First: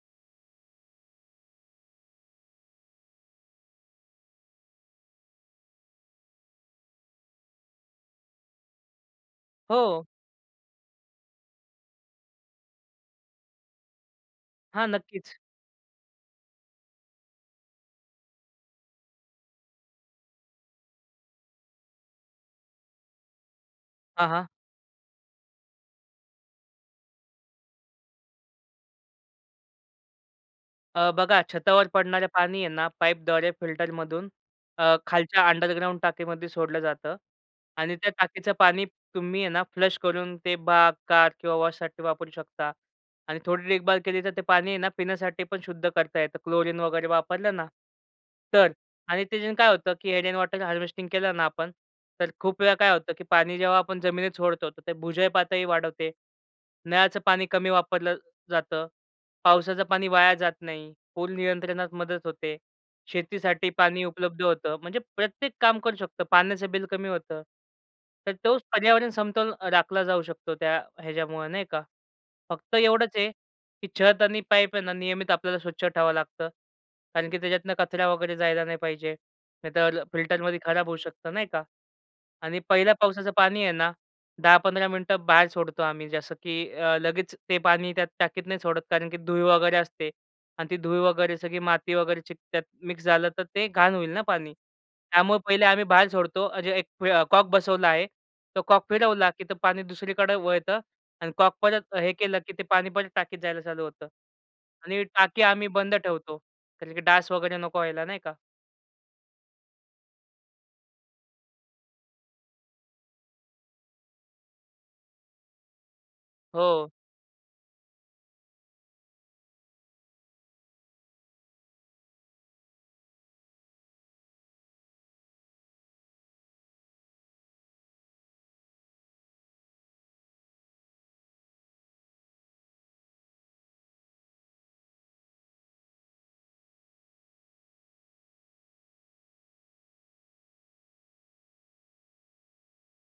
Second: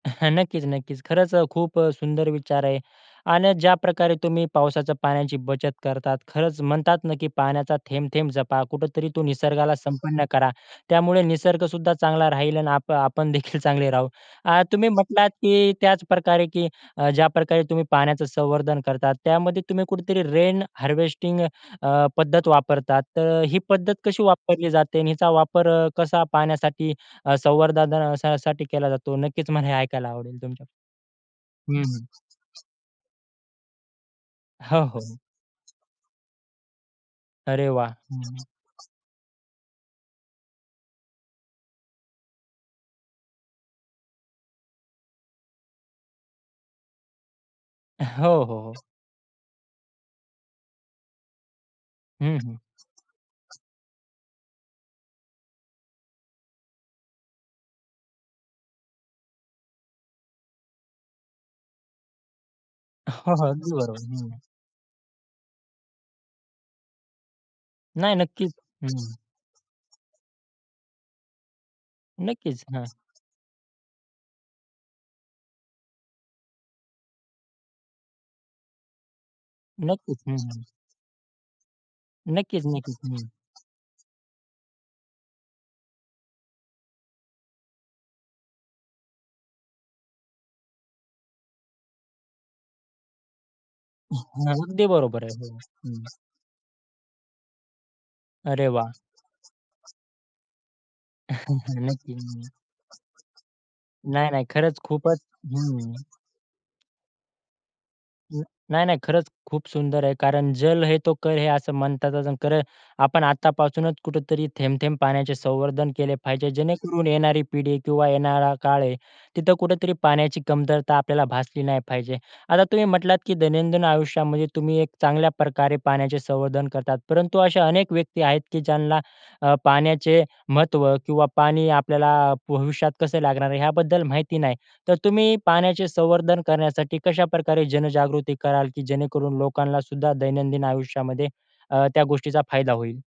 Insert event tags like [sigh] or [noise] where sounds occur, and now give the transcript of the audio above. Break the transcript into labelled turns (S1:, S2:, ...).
S1: [chuckles] नक्कीच, नक्कीच. खरंच अ, खूप अ, सुंदर विचार आहे अन ज्याप्रकारे तुम्ही पावसाच्या पाण्याची बचत करतात, खरंच म्हणतात ना की पाण्याचा थेंब-थेंब जपा कुठेतरी तो निसर्गाला
S2: हो.
S1: संपन्न करा. त्यामुळे निसर्गसुद्धा चांगला राहील आणि आप आपणदेखील चांगले राहू. अ,
S2: हां,
S1: तुम्ही म्हटलात,
S2: नक्कीच.
S1: की त्याचप्रकारे की ज्याप्रकारे तुम्ही पाण्याचं संवर्धन करतात, त्यामध्ये तुम्ही कुठेतरी रेन हार्वेस्टिंग अ, पद्धत वापरतात, तर ही पद्धत कशी
S2: हां, हां.
S1: वापरली जाते आणि हिचा वापर अ, कसा पाण्यासाठी अ, संवर्ध धना अ, ...साठी केला जातो. नक्कीच मला हे ऐकायला आवडेल तुमच्याकडून?
S2: अ, बघा
S1: हं,
S2: छतावर
S1: हं.
S2: पडणारे पाणी आहे ना, पाईपद्वारे फिल्टरमधून
S1: हो,
S2: अ,
S1: हो.
S2: खालच्या अंडरग्राउंड टाकीमध्ये सोडलं जातं
S1: अरे वाह!
S2: आणि त्या
S1: हं.
S2: टाकीचं पाणी तुम्ही आहे ना फ्लश करून ते बाग, कार किंवा वॉशसाठी वापरू शकता आणि थोडी देखभाल केली, तर ते पाणी आहे ना, पिण्यासाठी पण शुद्ध करता येतं. क्लोरीन वगैरे वापरलं ना
S1: [chuckles] हो, हो,
S2: तर.
S1: हो.
S2: आणि ते काय होतं की रेन वॉटर हार्वेस्टिंग केलं ना आपण, तर
S1: हं, हं.
S2: खूप वेळा काय होतं की पाणी जेव्हा आपण जमिनीत सोडतो, तर ते भुजल पातळी वाढवते, नळाचं पाणी कमी वापरलं जातं, पावसाचं पाणी वाया जात नाही, पूर नियंत्रणात मदत होते,
S1: हो, हो.
S2: शेतीसाठी
S1: अगदी
S2: पाणी
S1: बरोबर.
S2: उपलब्ध होतं. म्हणजे प्रत्येक काम करू शकतं. पाण्याचं बिल कमी होतं.
S1: नाही
S2: तर
S1: नक्कीच.
S2: तोच पर्यावरण
S1: हं.
S2: समतोल अ, राखला जाऊ शकतो त्या ह्याच्यामुळं नाही का?
S1: नक्कीच,
S2: फक्त
S1: हां.
S2: एवढंच आहे, की छत आणि पाईप आहे ना, नियमित आपल्याला स्वच्छ ठेवावं लागतं, कारण की त्याच्यातनं कचरा वगैरे जायला नाही पाहिजे. नाहीतर अ,
S1: नक्कीच. हं,
S2: फिल्टरमध्ये
S1: हं.
S2: खराब होऊ शकत नाही का. आणि
S1: नक्कीच,
S2: पहिल्या
S1: नक्कीच.
S2: पावसाचं पाणी आहे ना 10-15 मिनिटं बाहेर सोडतो आम्ही. जसं की अ, लगेच ते पाणी त्यात टाकीत नाही सोडत, कारण की धुळ वगैरे असते आणि ती धुळ वगैरे सगळी माती वगैरे चिकटात. त्यात मिक्स झालं, तर ते घाण होईल ना पाणी.
S1: अगदी बरोबर
S2: त्यामुळे
S1: आहे. हो.
S2: पहिले आम्ही
S1: हं.
S2: बाहेर सोडतो. अ, जे एक कॉक बसवला आहे तो
S1: अरे
S2: कॉक
S1: वाह!
S2: फिरवला, की ते पाणी दुसरीकडे वळतं आणि कॉक
S1: [chuckles]
S2: परत हे
S1: नक्की.
S2: केलं, की ते
S1: नाही,
S2: पाणी परत टाकीत जायला चालू होतं.
S1: नाही. खरंच
S2: आणि
S1: खूपच
S2: टाकी आम्ही
S1: हं
S2: बंद ठेवतो, कारण की डास वगैरे नको व्हायला नाही का.
S1: नाही, नाही. खरंच खूप सुंदर आहे. कारण जल हे तो कल है असं म्हणतात. कल आपण आत्तापासूनच कुठेतरी थेंब-थेंब पाण्याचे संवर्धन केले पाहिजे,
S2: हो.
S1: जेणेकरून येणारी पिढी आहे किंवा येणारा काळ आहे तिथे कुठेतरी पाण्याची कमतरता आपल्याला भासली नाही पाहिजे. आता तुम्ही म्हटलात की दैनंदिन आयुष्यामध्ये तुम्ही एक चांगल्याप्रकारे पाण्याचे संवर्धन करतात. परंतु अशा अनेक व्यक्ती आहेत की ज्यांना अ, पाण्याचे महत्व किंवा पाणी आपल्याला अ, भविष्यात कसे लागणार आहे ह्याबद्दल माहिती नाही. तर तुम्ही पाण्याचे संवर्धन करण्यासाठी कशाप्रकारे जनजागृती कराल, की जेणेकरून लोकांनासुद्धा दैनंदिन आयुष्यामध्ये अ, त्या गोष्टीचा फायदा होईल?